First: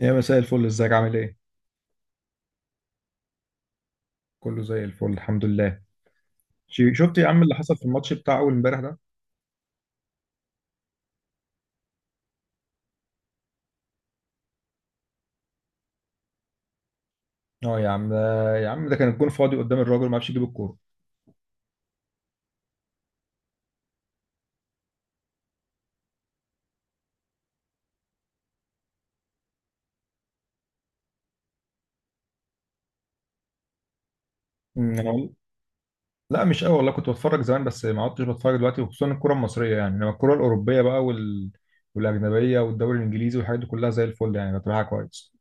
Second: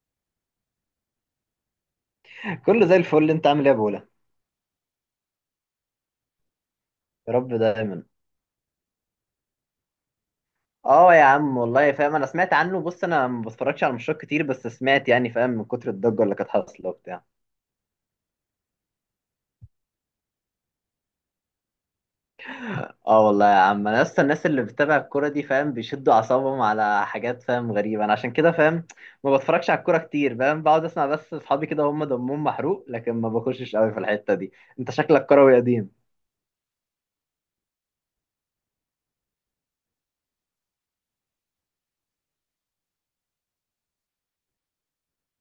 يا مساء الفل، ازيك عامل ايه؟ كله زي الفل، انت عامل ايه يا بولا؟ كله زي الفل الحمد لله. شفت يا يا عم رب اللي حصل في دايما. الماتش بتاع اول امبارح ده؟ اه يا عم والله فاهم، انا سمعت عنه. بص انا ما بتفرجش على ماتشات كتير، بس سمعت، يعني فاهم، من كتر الضجه اللي كانت حاصله وبتاع. اه يا عم ده يا عم ده كان الجون فاضي قدام الراجل ما عرفش يجيب الكوره. اه والله يا عم، انا لسه الناس اللي بتتابع الكوره دي، فاهم، بيشدوا اعصابهم على حاجات، فاهم، غريبه. انا عشان كده، فاهم، ما بتفرجش على الكوره كتير، فاهم، بقعد اسمع بس. اصحابي كده هم دمهم محروق، لكن ما بخشش قوي في الحته دي. انت انا شكلك والله كروي قديم. لا، مش قوي والله، كنت بتفرج زمان بس ما عدتش بتفرج دلوقتي، وخصوصا الكره المصريه يعني، انما الكره الاوروبيه بقى والاجنبيه والدوري الانجليزي والحاجات دي كلها زي الفل يعني، بتابعها كويس.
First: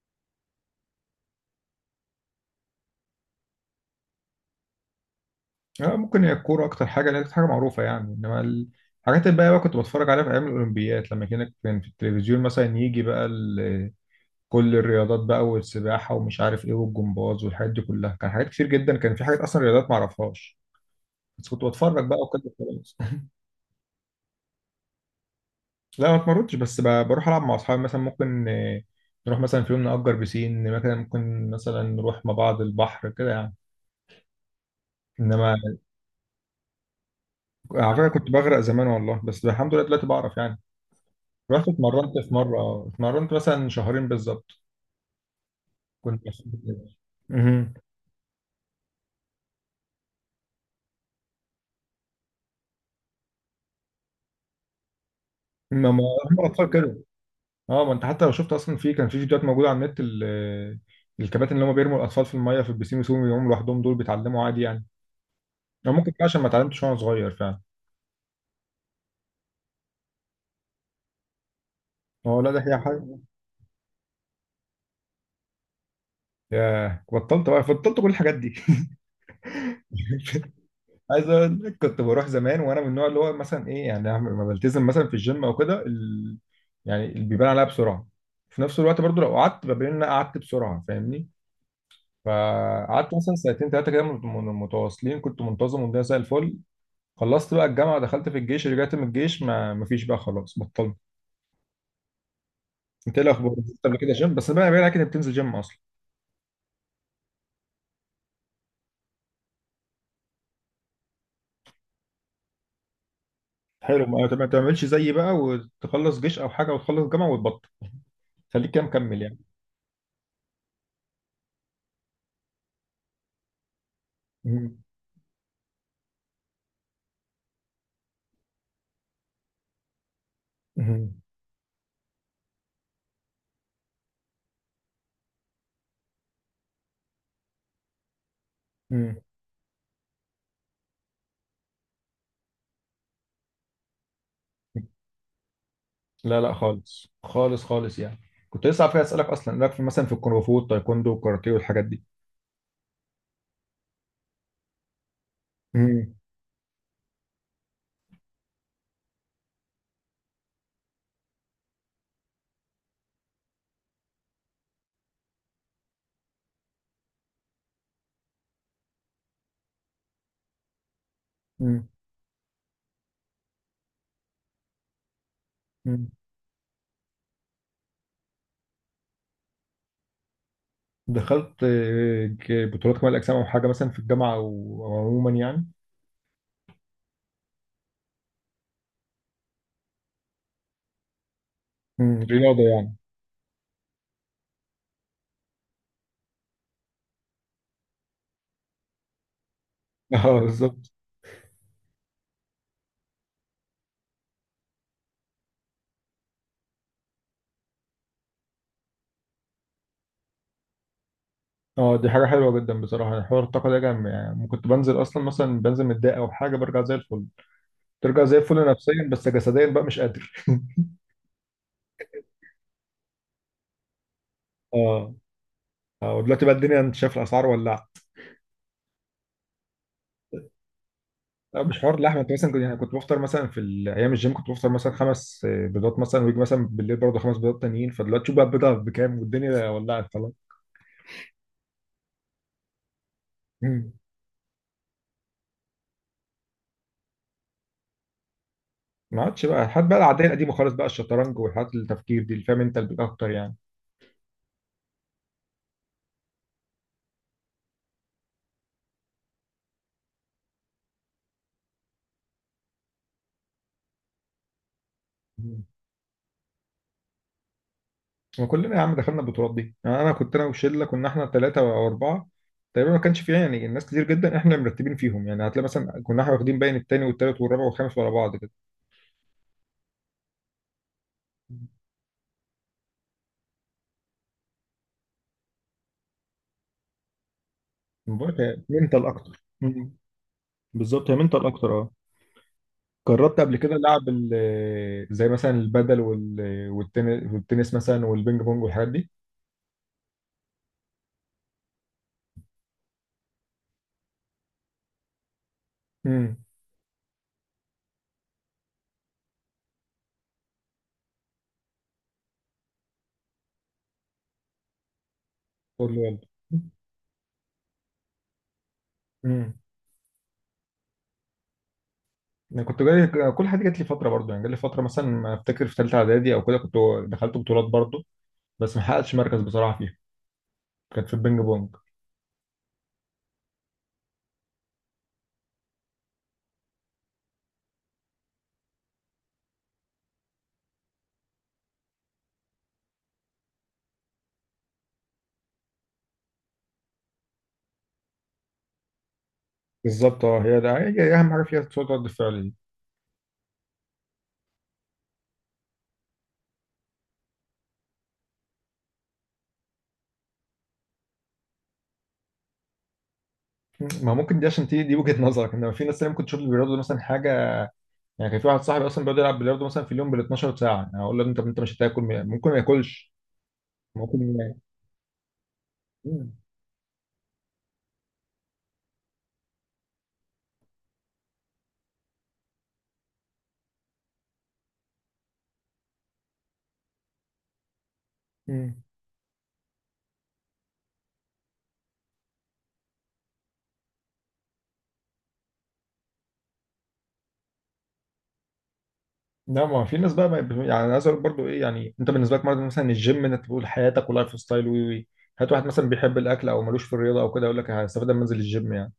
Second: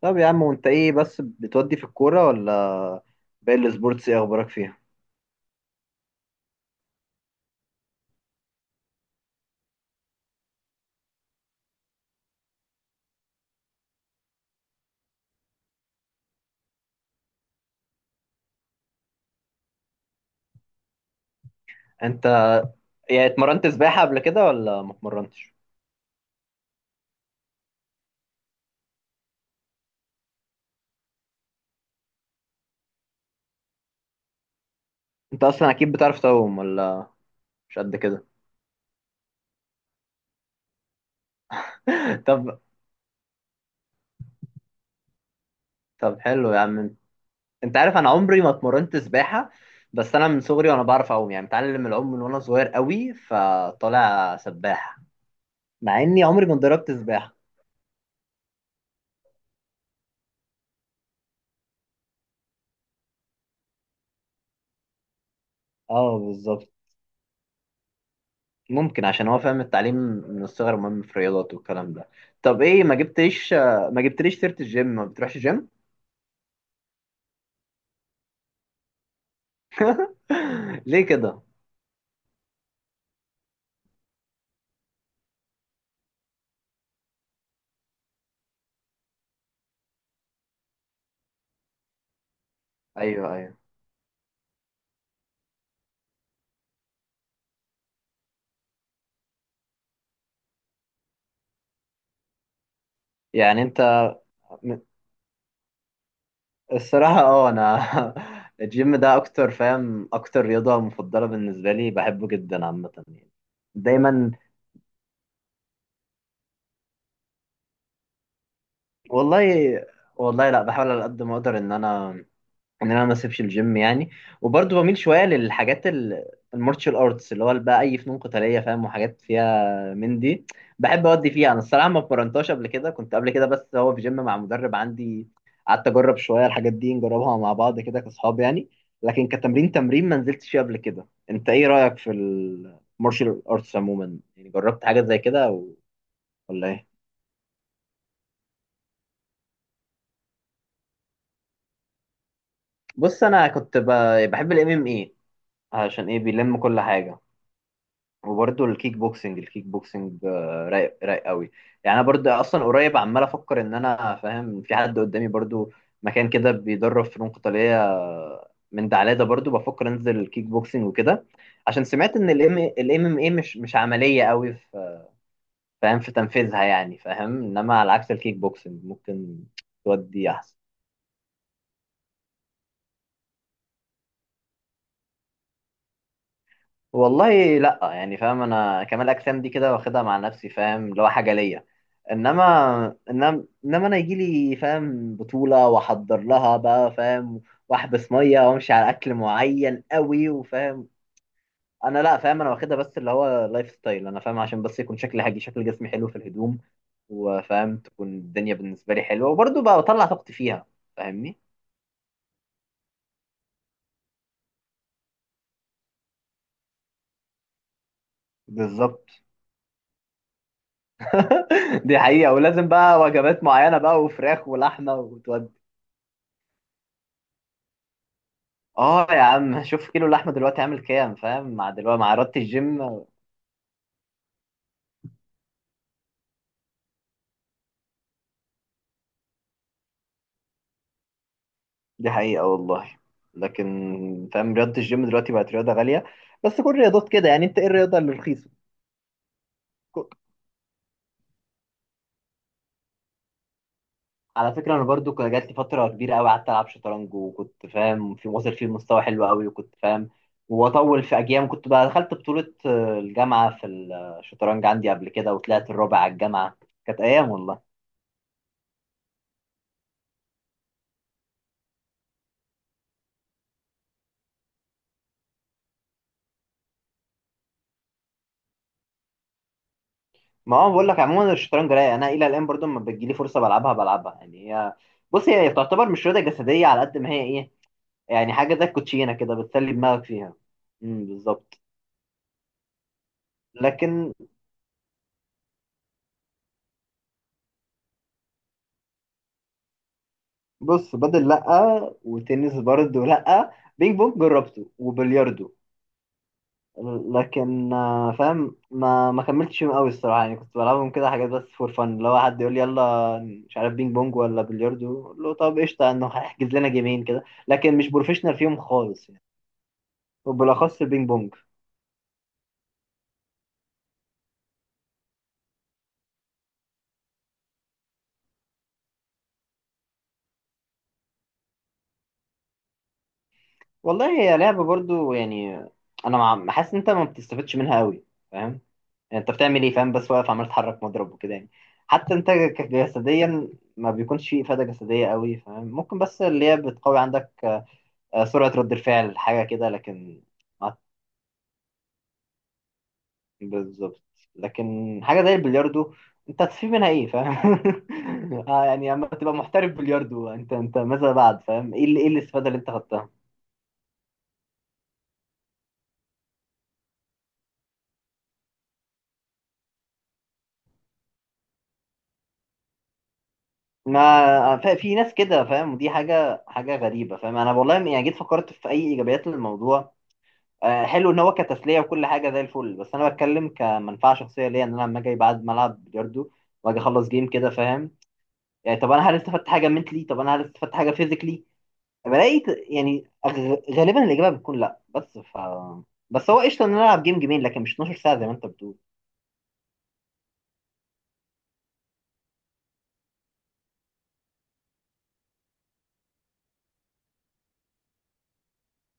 طب يا عم، وانت ايه بس بتودي في الكوره ولا باقي السبورتس؟ ايه اخبارك فيها؟ اه ممكن، هي الكوره اكتر حاجه لان حاجه معروفه يعني، انما الحاجات الباقيه بقى كنت بتفرج عليها في ايام الاولمبياد، لما كان في التلفزيون مثلا يجي بقى كل الرياضات بقى، والسباحه ومش عارف ايه، والجمباز والحاجات دي كلها، كان حاجات كتير جدا، كان في حاجات اصلا رياضات ما اعرفهاش، بس كنت بتفرج بقى انت وكده خلاص. يعني اتمرنت سباحة قبل كده ولا ما اتمرنتش؟ لا ما اتمرنتش، بس بروح العب مع اصحابي مثلا، ممكن نروح مثلا في يوم نأجر بسين، مثلا ممكن مثلا نروح مع بعض البحر كده يعني. انت انما اصلا اكيد بتعرف تعوم ولا مش على قد فكره كده؟ كنت بغرق زمان والله، بس الحمد لله دلوقتي بعرف يعني. رحت اتمرنت في طب، مره، اتمرنت مثلا شهرين بالظبط. طب كنت مبسوط حلو يا جدا. عم. مهم. انت عارف انا عمري ما اتمرنت سباحة، بس انا من صغري وانا بعرف اعوم، يعني متعلم العوم من وانا صغير قوي، فطالع سباح ما مع ما اني هم عمري ما الاطفال اتدربت كده. سباحة. اه، ما انت حتى لو شفت، اصلا في كان في فيديوهات موجوده على النت، الكباتن اللي هم بيرموا الاطفال في الميه في البسين ويسيبهم يقوموا لوحدهم، دول بيتعلموا عادي يعني. او ممكن اه بقى عشان ما بالظبط. اتعلمتش وانا صغير فعلا. ممكن عشان هو، فاهم، التعليم من الصغر مهم في الرياضات والكلام ده. اه لا ده طب هي ايه، ما حاجه. جبتليش، ما جبتليش سيرة الجيم؟ ما بتروحش جيم؟ ياه بطلت بقى، بطلت كل الحاجات دي ليه عايز كده؟ اقول لك كنت بروح زمان، وانا من النوع اللي هو مثلا ايه يعني، لما بلتزم مثلا في الجيم او كده يعني اللي بيبان عليها بسرعه. في نفس الوقت برضو لو قعدت، ببين ان انا قعدت بسرعه، فاهمني؟ فقعدت ايوه مثلا ايوه. سنتين ثلاثه كده متواصلين، كنت منتظم والدنيا زي الفل. خلصت بقى الجامعه، دخلت في الجيش، رجعت من الجيش، ما مفيش بقى خلاص بطلت. انت ايه الاخبار؟ يعني كنت انت قبل كده جيم، بس بقى كده بتنزل جيم اصلا؟ الصراحة اه انا الجيم ده اكتر، فاهم، اكتر رياضة مفضلة بالنسبة لي، بحبه جدا عامة يعني، حلو، دايما. ما ما تعملش زيي بقى، وتخلص جيش او حاجه وتخلص جامعه وتبطل. خليك كده مكمل يعني. والله، والله لا، بحاول على قد ما اقدر ان انا، ان انا ما اسيبش الجيم يعني. مم. وبرضه بميل شويه للحاجات المارشال ارتس، اللي هو بقى اي فنون قتاليه، فاهم، وحاجات فيها من دي. بحب مم. اودي فيها. انا الصراحه ما اتمرنتهاش قبل كده، كنت قبل كده بس هو في جيم مع مدرب عندي، قعدت اجرب شويه الحاجات دي، نجربها مع بعض كده كاصحاب يعني. مم. لكن كتمرين تمرين ما نزلتش فيه قبل كده. انت ايه رايك في المارشال ارتس عموما؟ يعني جربت حاجات زي كده لا لا، ولا ايه؟ خالص خالص خالص يعني. كنت لسه عارف اسالك اصلا، لك في مثلا في الكونغ فو والتايكوندو والكاراتيه والحاجات دي؟ بص انا كنت بحب الام ام اي، عشان مم. ايه؟ بيلم كل حاجه. وبرضه الكيك بوكسنج، آه، رايق، رايق قوي. يعني انا برضه اصلا قريب عمال افكر ان انا، فاهم، في حد قدامي برضه مكان كده بيدرب فنون قتاليه، آه، من دعلادة برضه بفكر انزل الكيك بوكسنج وكده. عشان مم. سمعت ان الام ام اي مش، مش عمليه قوي في، فاهم، مم. في تنفيذها، يعني فاهم، انما على عكس الكيك بوكسنج ممكن تودي احسن. دخلت بطولات كمال الاجسام او حاجه مثلا في الجامعه او أو عموما يعني؟ والله لا، يعني فاهم، انا كمال اجسام دي كده واخدها مع نفسي، فاهم، اللي هو حاجه ليا. مم. انما رياضه يعني. انما انما انا يجي لي، فاهم، بطوله واحضر لها بقى، فاهم، واحبس ميه وامشي على اكل معين قوي، اه وفاهم، بالظبط. انا لا، فاهم، انا واخدها بس اللي هو لايف ستايل. انا فاهم عشان بس يكون شكلي حاجي، شكل جسمي حلو في الهدوم، وفاهم، تكون الدنيا بالنسبه لي حلوه، وبرضه بقى بطلع طاقتي فيها، فاهمني. اه دي حاجة حلوة جدا بصراحة، يعني حوار الطاقة ده جامد، يعني كنت بنزل أصلا مثلا، بنزل متضايق أو حاجة، برجع زي الفل. ترجع زي الفل بالظبط. نفسيا، بس جسديا بقى مش قادر دي حقيقة. ولازم بقى وجبات معينة بقى، وفراخ ولحمة. اه. اه ودلوقتي بقى الدنيا أنت شايف، الأسعار ولعت. اه يا عم، شوف كيلو اللحمه دلوقتي عامل كام، فاهم، لا مع مش حوار دلوقتي مع اللحمة، أنت رياضه مثلا كنت يعني، الجيم. كنت بفطر مثلا في أيام الجيم كنت بفطر مثلا خمس بيضات مثلا، ويجي مثلا بالليل برضه خمس بيضات تانيين، فدلوقتي شوف بقى البيضة بكام، والدنيا ولعت خلاص. دي حقيقه والله. لكن، مم. فاهم، رياضه الجيم دلوقتي بقت رياضه غاليه. بس كل الرياضات كده يعني، انت ايه الرياضه اللي رخيصه؟ ما عادش بقى الحاجات بقى ك- العادية القديمة خالص بقى، الشطرنج والحاجات التفكير دي، اللي فاهم أنت اللي أكتر يعني. على فكره انا برضو كان جات لي فتره كبيره قوي قعدت العب شطرنج، وكنت، فاهم، في واصل فيه مستوى حلو قوي، وكنت فاهم واطول في اجيال. كنت بقى دخلت بطوله، آه، الجامعه في الشطرنج عندي قبل كده، وطلعت الرابع على الجامعه. كانت ايام والله. وكلنا يا عم دخلنا البطولات دي يعني، انا كنت انا وشله، كنا احنا ثلاثه او اربعه تقريبا، ما كانش فيها يعني ناس كتير جدا، احنا مرتبين فيهم يعني، هتلاقي مثلا كنا احنا واخدين باين الثاني والثالث والرابع والخامس ورا بعض كده. ما هو بقول لك عموما، الشطرنج رايق. انا الى الان برضو لما بتجيلي فرصه بلعبها بلعبها يعني. هي، بص هي تعتبر مش رياضه جسديه على قد ما هي ايه، يعني بقولك حاجه زي هي منتال الكوتشينه كده، اكتر. بتسلي مم. دماغك فيها. امم، بالظبط هي منتال بالظبط. اكتر، اه. جربت قبل كده لعب لكن زي مثلا البدل والتنس مثلا والبينج بونج والحاجات دي؟ بص، بدل لا، وتنس برضو لا، بينج بونج جربته، وبلياردو. امم. لكن آه، فاهم، ما كملتش فيهم قوي الصراحه، يعني كنت بلعبهم كده حاجات بس فور فن. لو حد يقول لي يلا، مش عارف بينج بونج ولا بلياردو، اقول له طب قشطه، قول لي انه يلا. هيحجز لنا جيمين كده، لكن مش بروفيشنال فيهم خالص. امم. وبالاخص البينج بونج. انا كنت جاي كل حاجه جات لي فتره برضه، يعني جات لي فتره مثلا ما افتكر في ثالثه اعدادي او كده، كنت دخلت بطولات برضه، بس ما حققتش مركز بصراحه فيها، كانت في البينج بونج. والله هي لعبه برضو يعني، حاسس ان انت ما بتستفادش منها قوي، فاهم. يعني انت بتعمل ايه، فاهم، بس واقف عمال تحرك مضرب وكده يعني. حتى انت جسديا ما بيكونش فيه افاده جسديه قوي، فاهم. ممكن بس اللي هي بتقوي عندك، آه، سرعه رد الفعل، حاجه كده، لكن بالظبط اه، هي ده ما- هي اهم حاجه فيها، صوت رد الفعل دي. بالظبط. لكن حاجه زي البلياردو، انت هتستفيد منها ايه، فاهم؟ آه، يعني اما تبقى محترف بلياردو، انت ماذا بعد؟ فاهم ايه ايه الاستفاده اللي انت خدتها؟ ما ممكن دي عشان تيجي دي وجهة نظرك، انما في ناس تانية ممكن تشوف البلياردو ده مثلا حاجة، يعني كان في واحد صاحبي اصلا بيقعد يلعب بلياردو مثلا في اليوم بال 12 ساعة يعني، اقول له انت انت مش هتاكل، ممكن ما ياكلش. ممكن ما- ما ف- في ناس كده، فاهم، ودي مم. حاجة، غريبة، فاهم. أنا والله يعني جيت فكرت في أي إيجابيات للموضوع. آه، حلو إن هو كتسلية وكل حاجة زي الفل، بس أنا بتكلم كمنفعة شخصية ليا. إن أنا لما أجي بعد ملعب بلياردو وأجي أخلص جيم كده، فاهم، مم. يعني طب أنا هل استفدت حاجة منتلي؟ طب أنا هل استفدت حاجة فيزيكلي؟ بلاقي يعني غالبا الإجابة بتكون لأ. بس هو قشطة إن أنا ألعب جيم جيمين، لكن مش 12 ساعة زي ما أنت بتقول. لا، ما في ناس بقى ما يعني انا عايز اقول برضه ايه يعني، انت بالنسبة لك مرض مثلا الجيم، انك تقول حياتك ولايف ستايل وي وي، هات واحد مثلا بيحب الاكل او ملوش في الرياضة او كده يقول لك هستفاد لما انزل الجيم يعني؟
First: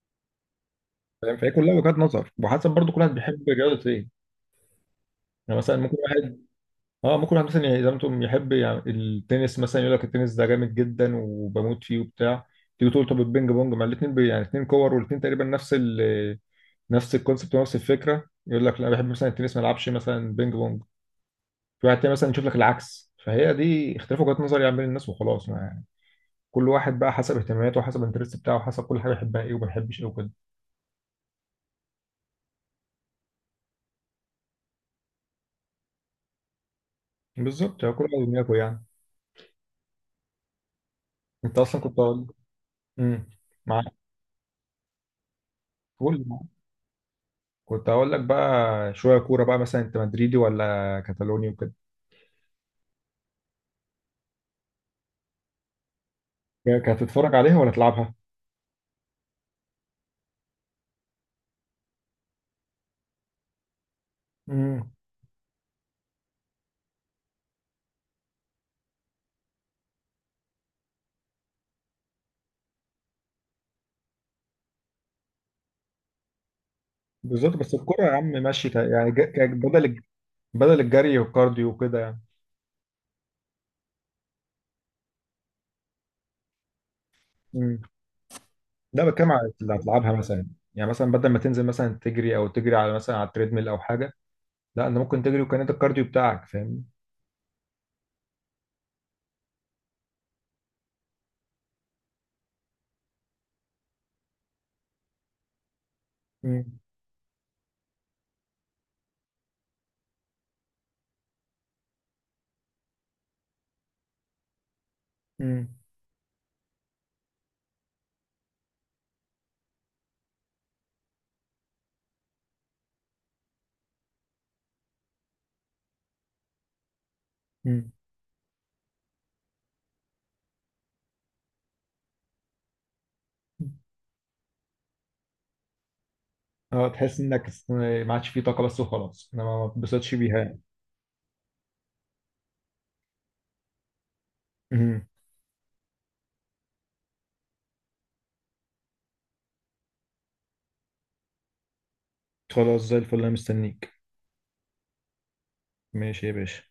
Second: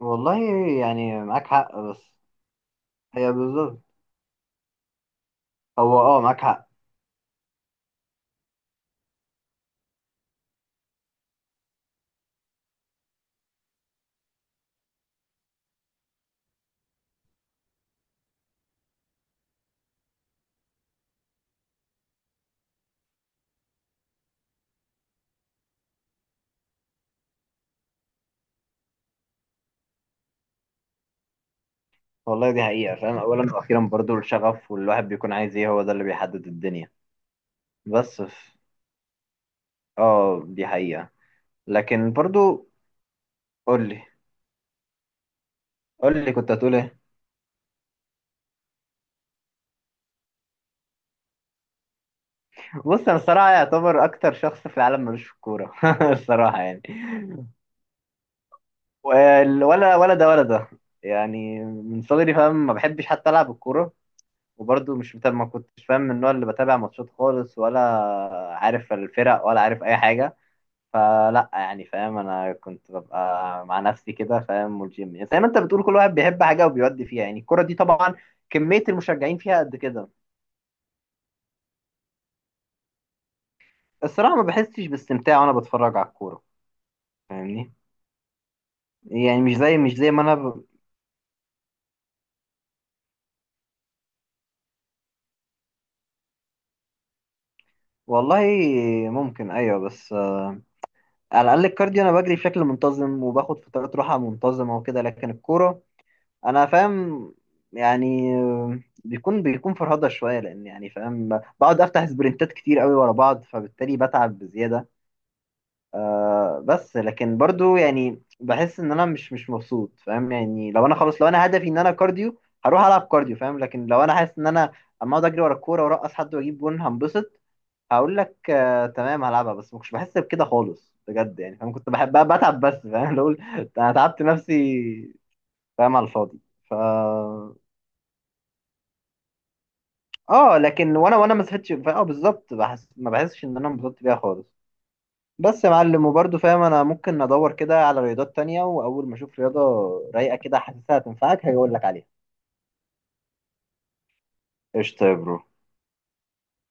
والله يعني فاهم، معاك فهي كلها حق، وجهات بس نظر وحسب برضه، كل واحد هي بيحب بالظبط، رياضة ايه. يعني مثلا ممكن هو أه واحد، معاك حق. اه ممكن واحد مثلا يعني، زي ما انتم، يحب يعني التنس مثلا، يقول لك التنس ده جامد جدا وبموت فيه وبتاع، تيجي تقول طب البينج بونج مع الاثنين يعني، اثنين كور والاثنين تقريبا نفس ال، نفس الكونسبت ونفس الفكره، يقول لك لا أنا بحب مثلا التنس ما العبش مثلا بينج بونج. في واحد تاني مثلا يشوف لك العكس، فهي دي اختلاف وجهات نظر يعني بين الناس وخلاص، ما يعني، كل واحد بقى حسب اهتماماته وحسب الانترست بتاعه وحسب كل حاجه يحبها ايه وما يحبش ايه وكده. والله دي حقيقة، فاهم، أولا وأخيرا برضو الشغف، والواحد بيكون عايز إيه، هو ده اللي بيحدد الدنيا. بالظبط هو كل واحد بس ودماغه ف... يعني. آه دي حقيقة. انت اصلا لكن برضو، امم. قول معاك. لي، قول. قول لي كنت هتقول إيه؟ كنت هقول لك بقى شويه كوره بقى مثلا، انت مدريدي ولا كتالوني وكده؟ بص أنا الصراحة يعتبر أكتر شخص في العالم ملوش في الكورة الصراحة يعني يعني كانت هتتفرج عليها ولا تلعبها؟ ولا ولا ده. يعني من صغري، فاهم، ما بحبش حتى ألعب الكورة. امم. وبرضو مش بتابع، ما كنتش، فاهم، من النوع اللي بتابع ماتشات خالص، ولا عارف الفرق، ولا عارف أي حاجة. فلا يعني، فاهم، انا كنت ببقى مع نفسي كده، فاهم. والجيم يعني زي ما انت بتقول، كل واحد بيحب حاجه وبيودي فيها. يعني بالظبط. الكوره دي بس الكوره يا طبعا عم ماشي، كميه يعني المشجعين فيها قد كده. بدل الجري والكارديو وكده يعني. الصراحه ما بحسش باستمتاع وانا بتفرج على الكوره، فاهمني. امم. لا بتكلم يعني على مش اللي زي، هتلعبها ما انا مثلا. يعني مثلا بدل ما تنزل مثلا تجري، او تجري على مثلا على التريدميل او حاجه، لا انت ممكن تجري، وكان انت الكارديو بتاعك فاهم. والله ممكن ايوه، بس آه، على الاقل الكارديو انا بجري بشكل منتظم وباخد فترات راحه منتظمه وكده، لكن الكوره انا، امم. فاهم، يعني بيكون فرهضه شويه، لان يعني فاهم بقعد افتح سبرنتات كتير قوي ورا بعض، فبالتالي بتعب بزياده. امم. آه بس لكن برضو يعني بحس ان انا مش مبسوط، فاهم. يعني لو انا خلاص، لو انا هدفي ان انا كارديو، هروح العب كارديو، فاهم. لكن لو انا حاسس ان انا اما اقعد اجري ورا الكوره وارقص حد واجيب جون هنبسط، امم. هقول لك آه تمام، هلعبها. بس ما كنتش بحس بكده خالص بجد، يعني فاهم كنت بحب بتعب بس، فاهم، لو انا تعبت نفسي، فاهم، على الفاضي. ف اه تحس انك ما عادش فيه طاقه بس وخلاص، انا ما ما اتبسطتش بيها اه يعني. لكن وانا ما صحيتش. اه بالظبط، بحس، ما بحسش ان انا انبسطت بيها خالص. امم. بس يا معلم، وبرضه فاهم انا ممكن ادور كده على رياضات تانية، واول ما اشوف رياضة رايقة كده حاسسها هتنفعك، هاجي اقول لك عليها. خلاص زي الفل، انا مستنيك. قشطة يا برو. ماشي يا باشا.